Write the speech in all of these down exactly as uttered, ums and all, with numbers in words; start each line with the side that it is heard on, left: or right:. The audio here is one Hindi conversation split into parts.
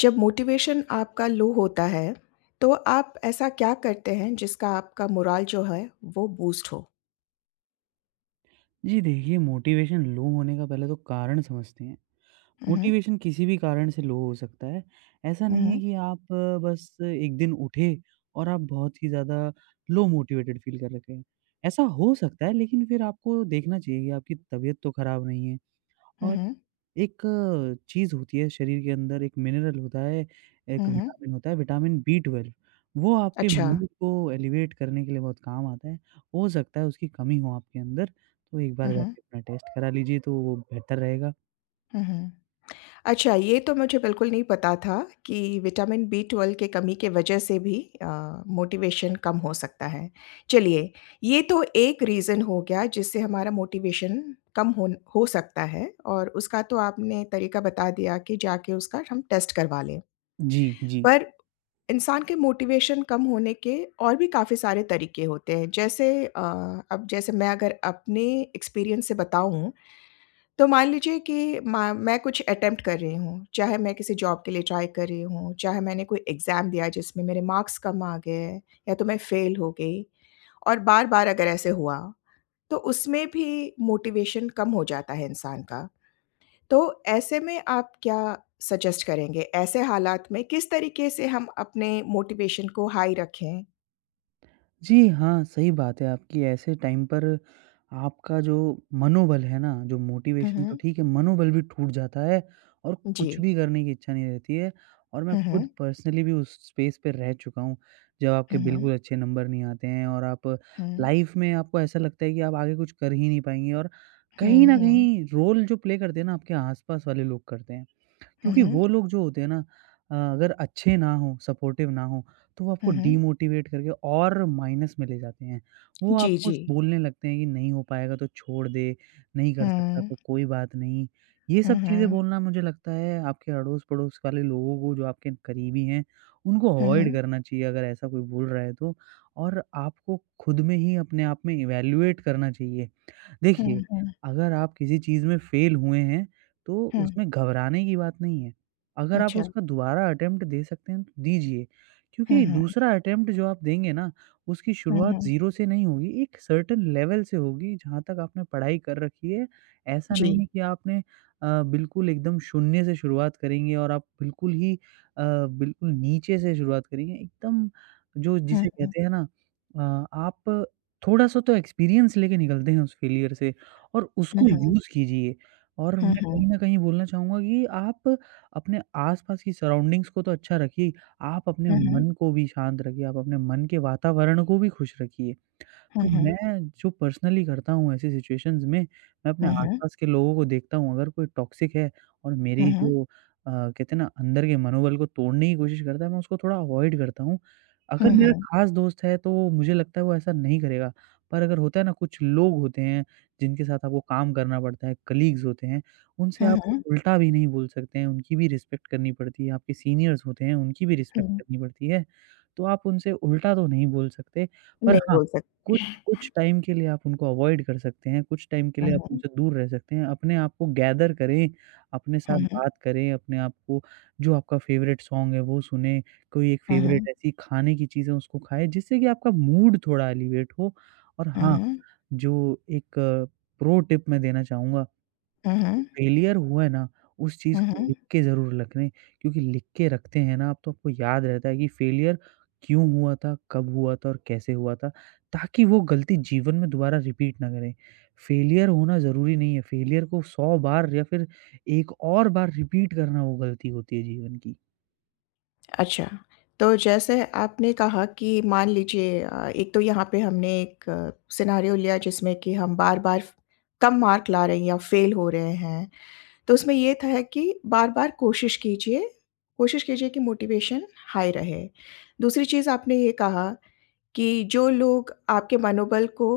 left: जब मोटिवेशन आपका लो होता है, तो आप ऐसा क्या करते हैं जिसका आपका मोराल जो है वो बूस्ट हो?
right: जी देखिए, मोटिवेशन लो होने का पहले तो कारण समझते हैं।
left: हुँ, हुँ।
right: मोटिवेशन किसी भी कारण से लो हो सकता है। ऐसा
left: हुँ,
right: नहीं है
left: हुँ।
right: कि आप अ, बस एक दिन उठे और आप बहुत ही ज़्यादा लो मोटिवेटेड फ़ील कर रखे हैं। ऐसा हो सकता है लेकिन फिर आपको देखना चाहिए कि आपकी तबीयत तो खराब नहीं है
left: हुँ,
right: और
left: हुँ।
right: एक चीज़ होती है शरीर के अंदर, एक मिनरल होता है,
left: हुँ,
right: एक
left: हुँ।
right: विटामिन होता है, विटामिन बी ट्वेल्व वो आपके
left: अच्छा।
right: मूड को एलिवेट करने के लिए बहुत काम आता है। हो सकता है उसकी कमी हो आपके अंदर, तो एक
left: हुँ,
right: बार
left: हुँ।
right: जाके अपना टेस्ट करा लीजिए तो वो बेहतर रहेगा।
left: हुँ, हुँ। अच्छा, ये तो मुझे बिल्कुल नहीं पता था कि विटामिन बी ट्वेल्व की कमी के वजह से भी अ, मोटिवेशन कम हो सकता है। चलिए, ये तो एक रीज़न हो गया जिससे हमारा मोटिवेशन कम होन हो सकता है और उसका तो आपने तरीका बता दिया कि जाके उसका हम टेस्ट करवा लें।
right: जी, जी।
left: पर इंसान के मोटिवेशन कम होने के और भी काफ़ी सारे तरीके होते हैं। जैसे अ, अब जैसे मैं अगर अपने एक्सपीरियंस से बताऊँ, तो मान लीजिए कि मा मैं कुछ अटेम्प्ट कर रही हूँ, चाहे मैं किसी जॉब के लिए ट्राई कर रही हूँ, चाहे मैंने कोई एग्ज़ाम दिया जिसमें मेरे मार्क्स कम आ गए हैं या तो मैं फ़ेल हो गई और बार-बार अगर ऐसे हुआ, तो उसमें भी मोटिवेशन कम हो जाता है इंसान का। तो ऐसे में आप क्या सजेस्ट करेंगे? ऐसे हालात में किस तरीके से हम अपने मोटिवेशन को हाई रखें?
right: जी हाँ, सही बात है आपकी। ऐसे टाइम पर आपका जो मनोबल है ना, जो
left: हुँ,
right: मोटिवेशन तो
left: हुँ।
right: ठीक है, मनोबल भी टूट जाता है और
left: जी।
right: कुछ भी करने की इच्छा नहीं रहती है। और मैं
left: हुँ,
right: खुद
left: हुँ।
right: पर्सनली भी उस स्पेस पे रह चुका हूँ, जब आपके
left: हुँ, हुँ।
right: बिल्कुल अच्छे नंबर नहीं आते हैं और आप
left: हुँ।
right: लाइफ़ में आपको ऐसा लगता है कि आप आगे कुछ कर ही नहीं पाएँगे और कहीं
left: हुँ,
right: न
left: हुँ।
right: कहीं रोल जो प्ले करते हैं ना, आपके आस-पास वाले लोग करते हैं।
left: हुँ,
right: क्योंकि
left: हुँ।
right: वो लोग जो होते हैं ना अ, अगर अच्छे ना हों, सपोर्टिव ना हों, तो वो आपको
left: हुँ, हुँ।
right: डीमोटिवेट करके और माइनस में ले जाते हैं। वो
left: जी,
right: आपको
left: जी।
right: स बोलने लगते हैं कि नहीं हो पाएगा तो छोड़ दे, नहीं कर सकता
left: हुँ।
right: तो कोई बात नहीं। ये
left: हुँ,
right: सब चीज़ें
left: हुँ।
right: बोलना मुझे लगता है आपके अड़ोस-पड़ोस वाले लोगों को जो आपके करीबी हैं, उनको
left: हुँ,
right: अवॉइड
left: हुँ।
right: करना चाहिए अगर ऐसा कोई बोल रहा है तो। और आपको खुद में ही अपने आप में इवैल्यूएट करना चाहिए
left: हुँ,
right: देखिए,
left: हुँ।
right: अगर आप किसी चीज़ में फेल हुए हैं, तो
left: हुँ।
right: उसमें घबराने की बात नहीं है। अगर आप
left: अच्छा।
right: उसका दोबारा अटेम्प्ट दे सकते हैं, तो दीजिए।
left: हुँ,
right: क्योंकि
left: हुँ।
right: दूसरा अटेम्प्ट जो आप देंगे ना, उसकी
left: हुँ,
right: शुरुआत
left: हुँ।
right: ज़ीरो से नहीं होगी, एक सर्टेन लेवल से होगी जहाँ तक आपने पढ़ाई कर रखी है। ऐसा
left: जी।
right: नहीं है कि आपने अ, बिल्कुल एकदम शून्य से शुरुआत करेंगे और आप बिल्कुल ही अ, बिल्कुल नीचे से शुरुआत करेंगे। एकदम जो
left: हुँ,
right: जिसे
left: हुँ।
right: कहते हैं ना अ, आप थोड़ा-सा तो एक्सपीरियंस लेके निकलते हैं उस फेलियर से और
left: हुँ,
right: उसको जी।
left: हुँ।
right: यूज़ कीजिए और
left: हुँ,
right: मैं
left: हुँ।
right: कहीं न कहीं बोलना चाहूँगा कि आप अपने आस-पास की सराउंडिंग्स को तो अच्छा रखिए, आप अपने
left: हुँ, हुँ।
right: मन को भी शांत रखिए, आप अपने मन के वातावरण को भी खुश रखिए।
left: हुँ,
right: तो
left: हुँ।
right: मैं जो पर्सनली करता हूँ ऐसी सिचुएशंस में, मैं अपने
left: हुँ, हुँ।
right: आस-पास के लोगों को देखता हूँ अगर कोई टॉक्सिक है और
left: हुँ,
right: मेरी
left: हुँ।
right: जो अ, कहते हैं ना अंदर के मनोबल को तोड़ने की कोशिश करता है, मैं उसको थोड़ा अवॉइड करता हूँ। अगर
left: हुँ,
right: मेरा
left: हुँ।
right: खास दोस्त है तो वो मुझे लगता है वो ऐसा नहीं करेगा, पर अगर होता है ना कुछ लोग होते हैं जिनके साथ आपको काम करना पड़ता है, कलीग्स होते हैं, उनसे
left: हुँ,
right: आप
left: हुँ।
right: उल्टा भी नहीं बोल सकते हैं, उनकी भी रिस्पेक्ट करनी पड़ती है, आपके सीनियर्स होते हैं उनकी भी रिस्पेक्ट
left: हुँ।
right: करनी पड़ती है। तो आप उनसे उल्टा तो नहीं बोल सकते, पर
left: नहीं
right: हाँ,
left: बोल सक।
right: कुछ कुछ टाइम के लिए आप उनको अवॉइड कर सकते हैं, कुछ टाइम के
left: हुँ,
right: लिए आप
left: हुँ।
right: उनसे दूर रह सकते हैं, अपने आप को गैदर करें, अपने साथ
left: हुँ, हुँ।
right: बात करें, अपने आप को जो आपका फ़ेवरेट सॉन्ग है वो सुनें, कोई एक
left: हुँ, हुँ।
right: फ़ेवरेट ऐसी खाने की चीज़ है उसको खाएँ, जिससे कि आपका मूड थोड़ा एलिवेट हो और
left: हुँ,
right: हाँ,
left: हुँ।
right: जो एक प्रो टिप मैं देना चाहूँगा
left: हुँ, हुँ।
right: फेलियर हुआ है ना, उस चीज़
left: हुँ,
right: को हुँ।
left: हुँ।
right: लिख के ज़रूर रखें क्योंकि लिख के रखते हैं ना आप तो आपको याद रहता है कि फेलियर क्यों हुआ था, कब हुआ था और कैसे हुआ था, ताकि वो गलती जीवन में दोबारा रिपीट ना करें। फेलियर होना ज़रूरी नहीं है, फेलियर को सौ बार या फिर एक और बार रिपीट करना वो गलती होती है जीवन की।
left: अच्छा, तो जैसे आपने कहा कि मान लीजिए अ, एक तो यहाँ पे हमने एक सिनेरियो लिया जिसमें कि हम बार-बार कम मार्क ला रहे हैं या फ़ेल हो रहे हैं। तो उसमें ये था है कि बार-बार कोशिश कीजिए, कोशिश कीजिए कि मोटिवेशन हाई रहे। दूसरी चीज़ आपने ये कहा कि जो लोग आपके मनोबल को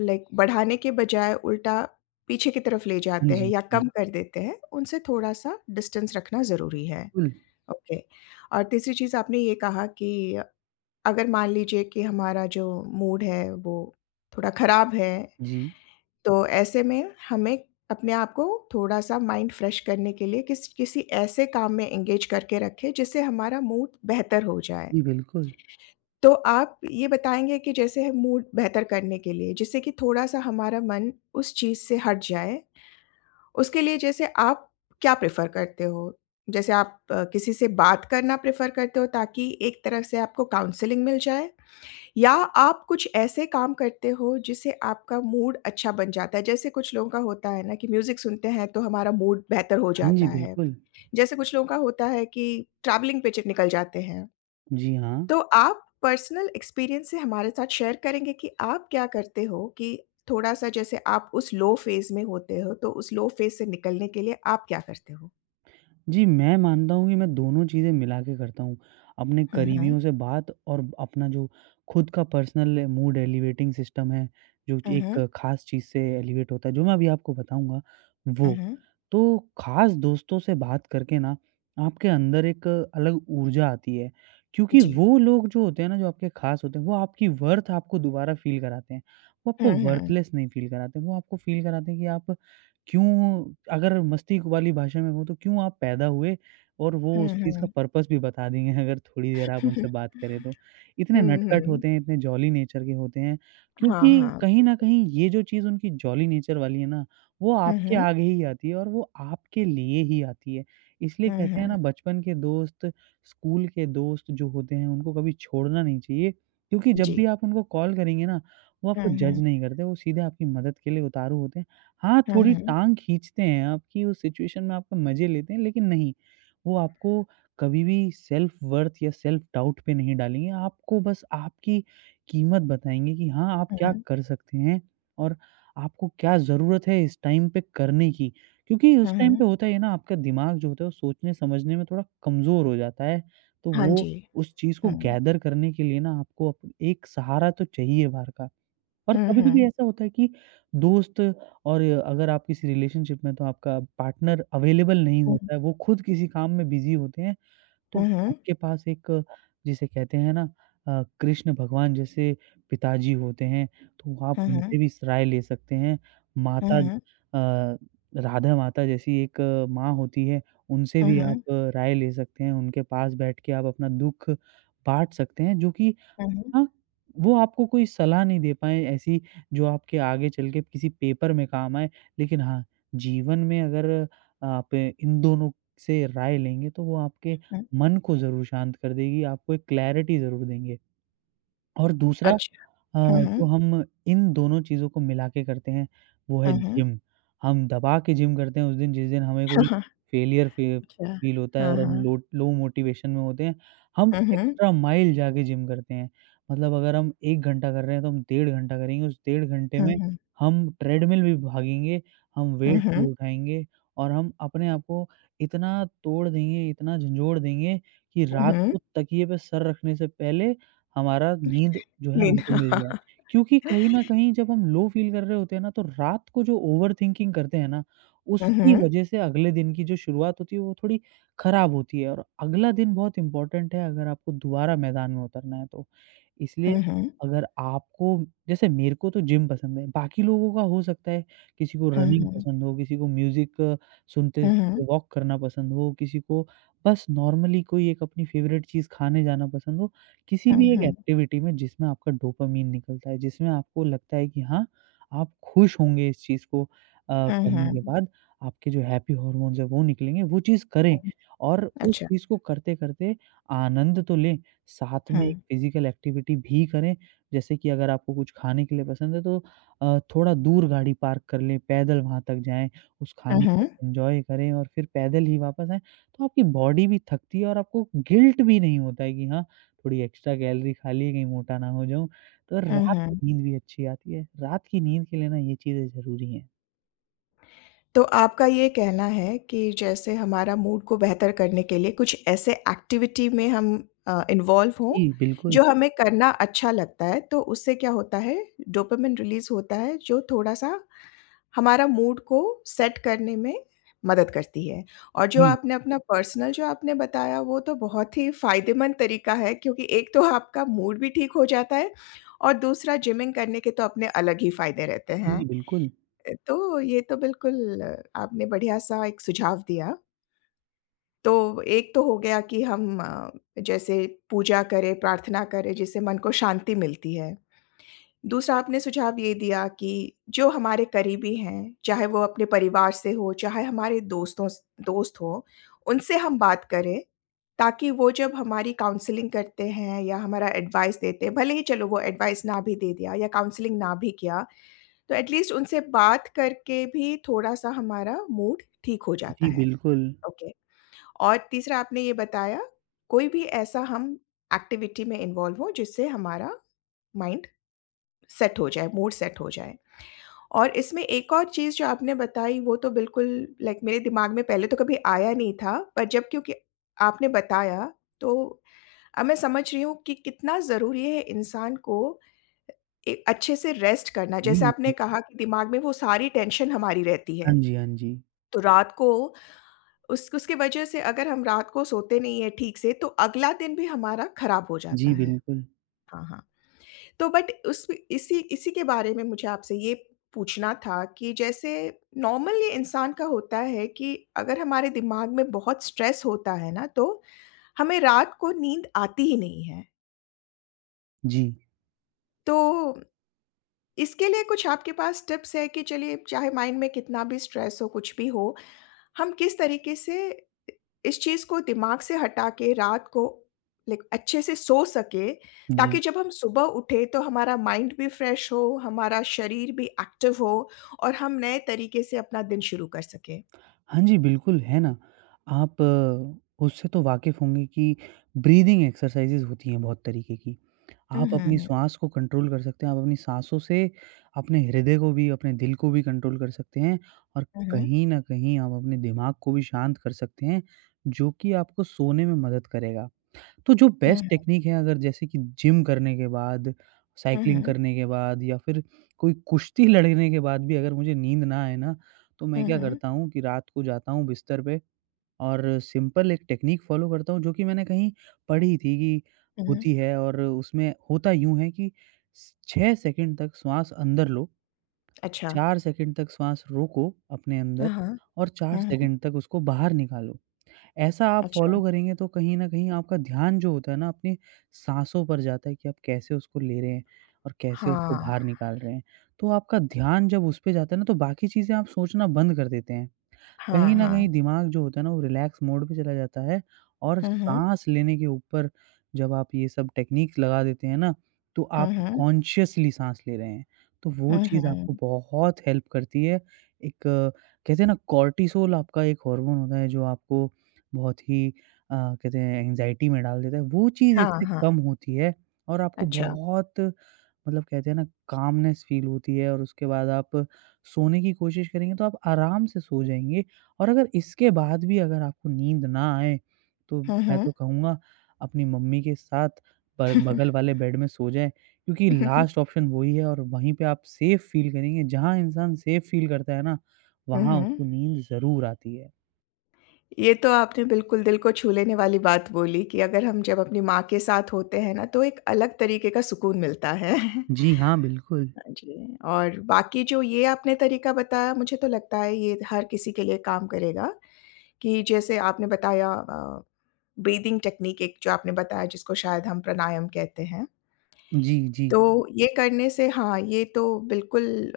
left: लाइक बढ़ाने के बजाय उल्टा पीछे की तरफ ले
right: हाँ
left: जाते हैं
right: जी,
left: या कम कर देते हैं, उनसे थोड़ा-सा डिस्टेंस रखना ज़रूरी है।
right: बिल्कुल।
left: ओके। और तीसरी चीज़ आपने ये कहा कि अगर मान लीजिए कि हमारा जो मूड है वो थोड़ा ख़राब है,
right: जी,
left: तो ऐसे में हमें अपने आप को थोड़ा-सा माइंड फ्रेश करने के लिए किस किसी ऐसे काम में एंगेज करके रखें जिससे हमारा मूड बेहतर हो जाए।
right: जी बिल्कुल।
left: तो आप ये बताएँगे कि जैसे मूड बेहतर करने के लिए जिससे कि थोड़ा-सा हमारा मन उस चीज़ से हट जाए उसके लिए जैसे आप क्या प्रेफ़र करते हो? जैसे आप अ, किसी से बात करना प्रेफ़र करते हो ताकि एक तरफ से आपको काउंसलिंग मिल जाए? या आप कुछ ऐसे काम करते हो जिससे आपका मूड अच्छा बन जाता है? जैसे कुछ लोगों का होता है ना कि म्यूज़िक सुनते हैं तो हमारा मूड बेहतर हो
right: हाँ
left: जाता
right: जी,
left: है।
right: बिल्कुल।
left: जैसे कुछ लोगों का होता है कि ट्रैवलिंग पे च निकल जाते हैं।
right: जी, हाँ।
left: तो आप पर्सनल एक्सपीरियंस से हमारे साथ शेयर करेंगे कि आप क्या करते हो कि थोड़ा-सा जैसे आप उस लो फ़ेज़ में होते हो, तो उस लो फ़ेज़ से निकलने के लिए आप क्या करते हो?
right: जी, मैं मानता हूँ कि मैं दोनों चीज़ें मिला के करता हूँ। अपने
left: हुँ, हुँ।
right: करीबियों से बात और अपना जो खुद का पर्सनल मूड एलिवेटिंग सिस्टम है, जो
left: हुँ,
right: एक
left: हुँ।
right: ख़ास चीज़ से एलिवेट होता है, जो मैं अभी आपको बताऊँगा,
left: हुँ,
right: वो।
left: हुँ।
right: तो ख़ास दोस्तों से बात करके ना, आपके अंदर एक अलग ऊर्जा आती है, क्योंकि
left: जी।
right: वो लोग जो होते हैं ना, जो आपके ख़ास होते हैं, वो आपकी वर्थ आपको दोबारा फ़ील कराते हैं। वो
left: हुँ,
right: आपको
left: हुँ।
right: वर्थलेस नहीं फ़ील कराते, वो आपको फ़ील कराते हैं कि आप क्यों अगर मस्ती वाली भाषा में कहूँ तो क्यों आप पैदा हुए और वो
left: हुँ,
right: उस चीज़ का
left: हुँ।
right: पर्पस भी बता देंगे अगर थोड़ी देर आप उनसे बात करें तो। इतने
left: हुँ,
right: नटखट
left: हुँ।
right: होते हैं, इतने जॉली नेचर के होते हैं
left: हाँ,
right: क्योंकि
left: हाँ।
right: कहीं न कहीं ये जो चीज़ उनकी जॉली नेचर वाली है ना, वो
left: हुँ,
right: आपके
left: हुँ।
right: आगे ही आती है और वो आपके लिए ही आती है। इसलिए
left: हुँ,
right: कहते हैं ना
left: हुँ।
right: बचपन के दोस्त, स्कूल के दोस्त जो होते हैं उनको कभी छोड़ना नहीं चाहिए क्योंकि
left: जी।
right: जब भी आप उनको कॉल करेंगे ना, वो
left: हुँ,
right: आपको जज
left: हुँ।
right: नहीं करते, वो सीधे आपकी मदद के लिए उतारू होते हैं। हाँ,
left: हुँ,
right: थोड़ी
left: हुँ।
right: टाँग खींचते हैं आपकी उस सिचुएशन में आपका मज़े लेते हैं, लेकिन नहीं, वो आपको कभी भी सेल्फ वर्थ या सेल्फ डाउट पे नहीं डालेंगे। आपको बस आपकी कीमत बताएँगे कि हाँ, आप
left: हुँ,
right: क्या
left: हुँ।
right: कर सकते हैं और आपको क्या ज़रूरत है इस टाइम पे करने की। क्योंकि
left: हुँ,
right: उस टाइम
left: हुँ।
right: पे होता है ना आपका दिमाग जो होता है वो सोचने-समझने में थोड़ा कमज़ोर हो जाता है, तो
left: हाँ
right: वो
left: जी।
right: उस चीज़ को
left: हुँ।
right: गैदर करने के लिए ना आपको अप एक सहारा तो चाहिए बाहर का। और
left: हुँ,
right: कभी-कभी
left: हुँ।
right: ऐसा होता है कि दोस्त और अगर आप किसी रिलेशनशिप में हैं, तो आपका पार्टनर अवेलेबल नहीं
left: हुँ,
right: होता है, वो खुद किसी काम में बिज़ी होते हैं, तो
left: हुँ, हुँ।
right: आपके पास एक जिसे कहते हैं ना अ, कृष्ण भगवान जैसे पिताजी होते हैं, तो आप
left: हुँ,
right: उनसे
left: हुँ।
right: भी राय ले सकते हैं।
left: हुँ,
right: माता
left: हुँ।
right: अ, राधा माता जैसी एक अ, माँ होती है, उनसे
left: हुँ,
right: भी
left: हुँ।
right: आप अ, राय ले सकते हैं, उनके पास बैठ के आप अपना दुःख बाँट सकते हैं, जो कि
left: हुँ, हुँ।
right: हाँ, वो आपको कोई सलाह नहीं दे पाएँ ऐसी जो आपके आगे चल के किसी पेपर में काम आए। लेकिन हाँ, जीवन में अगर आप इन दोनों से राय लेंगे तो वो आपके
left: हुँ।
right: मन को ज़रूर शांत कर देगी, आपको एक क्लैरिटी ज़रूर देंगे। और दूसरा
left: अच्छा।
right: अ,
left: हुँ, हुँ।
right: जो हम इन दोनों चीज़ों को मिला के करते हैं, वो है
left: हुँ, हुँ।
right: जिम। हम दबा के जिम करते हैं उस दिन जिस दिन हमें कोई फेलियर फी
left: Tja.
right: फील होता है और
left: Aha.
right: हम लो लो मोटिवेशन में होते हैं, हम
left: Mhm.
right: एक्स्ट्रा माइल जाके जिम करते हैं। मतलब अगर हम एक घंटा कर रहे हैं तो हम डेढ़ घंटा करेंगे, उस डेढ़ घंटे में
left: Mhm.
right: हम ट्रेडमिल भी भागेंगे, हम वेट
left: Mhm.
right: भी उठाएँगे और हम अपने आप को इतना तोड़ देंगे, इतना झंझोड़ देंगे कि रात को
left: Mhm.
right: तकिए पे सर रखने से पहले हमारा नींद जो है
left: Min
right: हमको मिल जाए। क्योंकि कहीं न कहीं जब हम लो फ़ील कर रहे होते हैं ना, तो रात को जो ओवरथिंकिंग करते हैं ना, उसकी
left: Mhm.
right: वज़ह से अगले दिन की जो शुरुआत होती है, वो थोड़ी ख़राब होती है और अगला दिन बहुत इम्पोर्टेंट है अगर आपको दोबारा मैदान में उतरना है तो। इसलिए
left: Mhm.
right: अगर आपको जैसे मेरे को तो जिम पसंद है, बाकी लोगों का हो सकता है किसी को रनिंग
left: Mhm.
right: पसंद हो, किसी को म्यूज़िक सुनते वॉक करना पसंद हो, किसी को बस नॉर्मली कोई एक अपनी फ़ेवरेट चीज़ खाने जाना पसंद हो। किसी भी एक
left: Mhm.
right: एक्टिविटी में जिसमें आपका डोपामाइन निकलता है, जिसमें आपको लगता है कि हाँ, आप खुश होंगे इस चीज़ को अ, करने के
left: Mhm.
right: बाद, आपके जो हैप्पी हार्मोन्स हैं वो निकलेंगे, वो चीज़ करें और उस
left: अच्छा।
right: चीज़ को करते-करते आनंद तो लें, साथ
left: हम्म,
right: में
left: Mhm.
right: एक
left: Acha.
right: फिज़िकल एक्टिविटी भी करें। जैसे कि अगर आपको कुछ खाने के लिए पसंद है तो अ, थोड़ा दूर गाड़ी पार्क कर लें, पैदल वहाँ तक जाएँ, उस
left: Hıı.
right: खाने
left: Hı
right: को
left: hı.
right: एन्जॉय करें और फिर पैदल ही वापस आएँ। तो आपकी बॉडी भी थकती है और आपको गिल्ट भी नहीं होता है कि हाँ, थोड़ी एक्स्ट्रा कैलोरी खा ली कहीं मोटा ना हो जाऊँ। तो
left: Hı
right: रात
left: hı.
right: की नींद भी अच्छी आती है। रात की नींद के लिए ना ये चीज़ें ज़रूरी हैं।
left: तो आपका ये कहना है कि जैसे हमारा मूड को बेहतर करने के लिए कुछ ऐसे एक्टिविटी में हम अ, इन्वॉल्व हों,
right: जी, बिल्कुल।
left: जो हमें करना अच्छा लगता है, तो उससे क्या होता है, डोपामाइन रिलीज़ होता है, जो थोड़ा-सा हमारा मूड को सेट करने में मदद करती है। और जो
right: जी।
left: आपने अपना पर्सनल जो आपने बताया, वो तो बहुत ही फ़ायदेमंद तरीका है क्योंकि एक तो आपका मूड भी ठीक हो जाता है और दूसरा जिमिंग करने के तो अपने अलग ही फ़ायदे रहते
right: हाँ जी,
left: हैं।
right: बिल्कुल।
left: तो ये तो बिल्कुल आपने बढ़िया-सा एक सुझाव दिया। तो एक तो हो गया कि हम अ, जैसे पूजा करें, प्रार्थना करें, जिससे मन को शांति मिलती है। दूसरा आपने सुझाव ये दिया कि जो हमारे करीबी हैं, चाहे वो अपने परिवार से हो, चाहे हमारे दोस्तों स दोस्त हों, उनसे हम बात करें, ताकि वो जब हमारी काउंसलिंग करते हैं या हमारा एडवाइस देते हैं, भले ही चलो वो एडवाइस ना भी दे दिया या काउंसलिंग ना भी किया, तो एट लीस्ट उनसे बात करके भी थोड़ा-सा हमारा मूड ठीक हो जाता
right: जी,
left: है।
right: बिल्कुल।
left: ओके। और तीसरा आपने ये बताया, कोई भी ऐसा हम एक्टिविटी में इन्वॉल्व हों, जिससे हमारा माइंड सेट हो जाए, मूड सेट हो जाए। और इसमें एक और चीज़ जो आपने बताई वो तो बिल्कुल लाइक मेरे दिमाग में पहले तो कभी आया नहीं था, पर जब क्योंकि आपने बताया तो अब मैं समझ रही हूँ कि कितना ज़रूरी है इंसान को ए अच्छे से रेस्ट करना।
right: जी,
left: जैसे आपने
right: जी।
left: कहा कि दिमाग में वो सारी टेंशन हमारी रहती
right: हाँ
left: है,
right: जी, हाँ जी।
left: तो रात को उस उसकी वजह से अगर हम रात को सोते नहीं हैं ठीक से तो अगला दिन भी हमारा खराब हो जाता
right: जी,
left: है।
right: बिल्कुल।
left: हाँ, हाँ। तो बट उस इसी इसी के बारे में मुझे आपसे ये पूछना था कि जैसे नॉर्मली इंसान का होता है कि अगर हमारे दिमाग में बहुत स्ट्रेस होता है ना तो हमें रात को नींद आती ही नहीं है।
right: जी,
left: तो इसके लिए कुछ आपके पास टिप्स है कि चलिए चाहे माइंड में कितना भी स्ट्रेस हो, कुछ भी हो हम किस तरीके से इस चीज़ को दिमाग से हटा के रात को लाइक अच्छे से सो सकें,
right: जी।
left: ताकि जब हम सुबह उठें तो हमारा माइंड भी फ्रेश हो, हमारा शरीर भी एक्टिव हो और हम नए तरीके से अपना दिन शुरू कर सकें।
right: हाँ जी, बिल्कुल, है ना। आप अ, उससे तो वाकिफ़ होंगे कि ब्रीदिंग एक्सरसाइज़ेज़ होती हैं बहुत तरीके की। आप अपनी
left: उहुँ,
right: श्वास को कंट्रोल कर सकते हैं, आप अपनी साँसों से अपने हृदय को भी, अपने दिल को भी कंट्रोल कर सकते हैं और
left: उहुँ,
right: कहीं न कहीं आप अपने दिमाग को भी शांत कर सकते हैं, जो कि आपको सोने में मदद करेगा। तो जो बेस्ट
left: उहुँ,
right: टेक्नीक है अगर जैसे कि जिम करने के बाद,
left: उहुँ,
right: साइक्लिंग करने के बाद या फिर कोई कुश्ती लड़ने के बाद भी अगर मुझे नींद ना आए ना, तो मैं क्या
left: उहुँ,
right: करता हूँ कि रात को जाता हूँ बिस्तर पे और सिंपल एक टेक्नीक फ़ॉलो करता हूँ जो कि मैंने कहीं पढ़ी थी कि
left: उहुँ,
right: होती है और उसमें होता यूँ है कि स छह सेकंड तक श्वास अंदर लो,
left: अच्छा।
right: चार सेकंड तक श्वास रोको अपने
left: हाँ,
right: अंदर
left: हाँ,
right: और चार
left: हाँ, हाँ,
right: सेकंड तक उसको बाहर निकालो। ऐसा आप
left: अच्छा।
right: फ़ॉलो करेंगे तो कहीं न कहीं आपका ध्यान जो होता है ना अपनी साँसों पर जाता है कि आप कैसे उसको ले रहे हैं और कैसे उसको
left: हाँ,
right: बाहर निकाल रहे हैं। तो आपका ध्यान जब उस पे जाता है ना तो बाकी चीज़ें आप सोचना बंद कर देते हैं।
left: हाँ,
right: कहीं न कहीं
left: हाँ।
right: दिमाग जो होता है ना वो रिलैक्स मोड पे चला जाता है और
left: हुँ, हुँ,
right: साँस लेने के ऊपर जब आप ये सब टेक्नीक्स लगा देते हैं ना, तो आप
left: हुँ, हुँ,
right: कॉन्शियसली साँस ले रहे हैं। तो वो
left: हुँ,
right: चीज़ आपको
left: हुँ।
right: बहुत हेल्प करती है। एक अ, कहते हैं ना कॉर्टिसोल आपका एक हार्मोन होता है जो आपको बहुत ही अ, कहते हैं एंग्ज़ायटी में डाल देता है। वो चीज़
left: हाँ,
right: इससे
left: हाँ,
right: कम होती है और आपको
left: अच्छा।
right: बहुत मतलब कहते हैं ना कामनेस फ़ील होती है और उसके बाद आप सोने की कोशिश करेंगे तो आप आराम से सो जाएँगे और अगर इसके बाद भी अगर आपको नींद ना आए, तो
left: हुँ,
right: मैं
left: हुँ।
right: तो कहूँगा अपनी मम्मी के साथ ब बगल वाले बेड में सो जाएँ क्योंकि लास्ट ऑप्शन वही है और वहीं पे आप सेफ़ फ़ील करेंगे। जहाँ इंसान सेफ़ फ़ील करता है ना,
left: हुँ,
right: वहाँ
left: हुँ।
right: उसको नींद ज़रूर आती है।
left: ये तो आपने बिल्कुल दिल को छू लेने वाली बात बोली कि अगर हम जब अपनी माँ के साथ होते हैं ना, तो एक अलग तरीके का सुकून मिलता है।
right: जी हाँ, बिल्कुल।
left: हाँ जी, और बाकी जो ये आपने तरीका बताया मुझे तो लगता है ये हर किसी के लिए काम करेगा, कि जैसे आपने बताया अ, ब्रीथिंग टेक्निक एक जो आपने बताया जिसको शायद हम प्राणायाम कहते हैं।
right: जी, जी।
left: तो ये करने से हाँ, ये तो बिल्कुल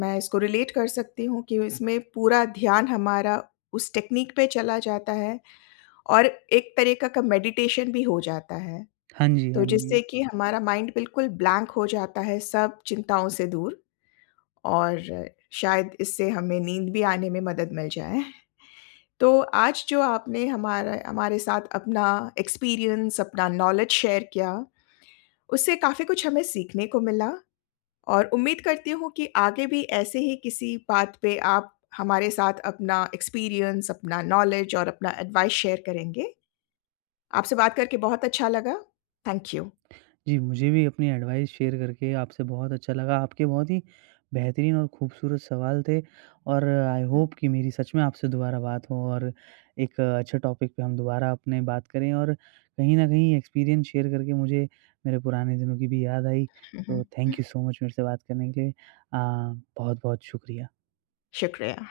left: मैं इसको रिलेट कर सकती हूँ कि इसमें पूरा ध्यान हमारा उस टेक्निक पे चला जाता है और एक तरीका का मेडिटेशन भी हो जाता है,
right: हाँ जी, हाँ
left: तो
right: जी।
left: जिससे कि हमारा माइंड बिल्कुल ब्लैंक हो जाता है सब चिंताओं से दूर और शायद इससे हमें नींद भी आने में मदद मिल जाए। तो आज जो आपने हमारा हमारे साथ अपना एक्सपीरियंस, अपना नॉलेज शेयर किया, उससे काफ़ी कुछ हमें सीखने को मिला और उम्मीद करती हूँ कि आगे भी ऐसे ही किसी बात पे आप हमारे साथ अपना एक्सपीरियंस, अपना नॉलेज और अपना एडवाइस शेयर करेंगे। आपसे बात करके बहुत अच्छा लगा। Thank you.
right: जी, मुझे भी अपनी एडवाइस शेयर करके आपसे बहुत अच्छा लगा। आपके बहुत ही बेहतरीन और खूबसूरत सवाल थे और आई होप कि मेरी सच में आपसे दोबारा बात हो और एक अच्छे टॉपिक पे हम दोबारा अपने बात करें और कहीं न कहीं एक्सपीरियंस शेयर करके मुझे मेरे पुराने दिनों की भी याद आई।
left: हुँ, हुँ,
right: तो
left: हुँ।
right: थैंक यू सो मच मेरे से बात करने के लिए। अ, बहुत-बहुत शुक्रिया।
left: शुक्रिया।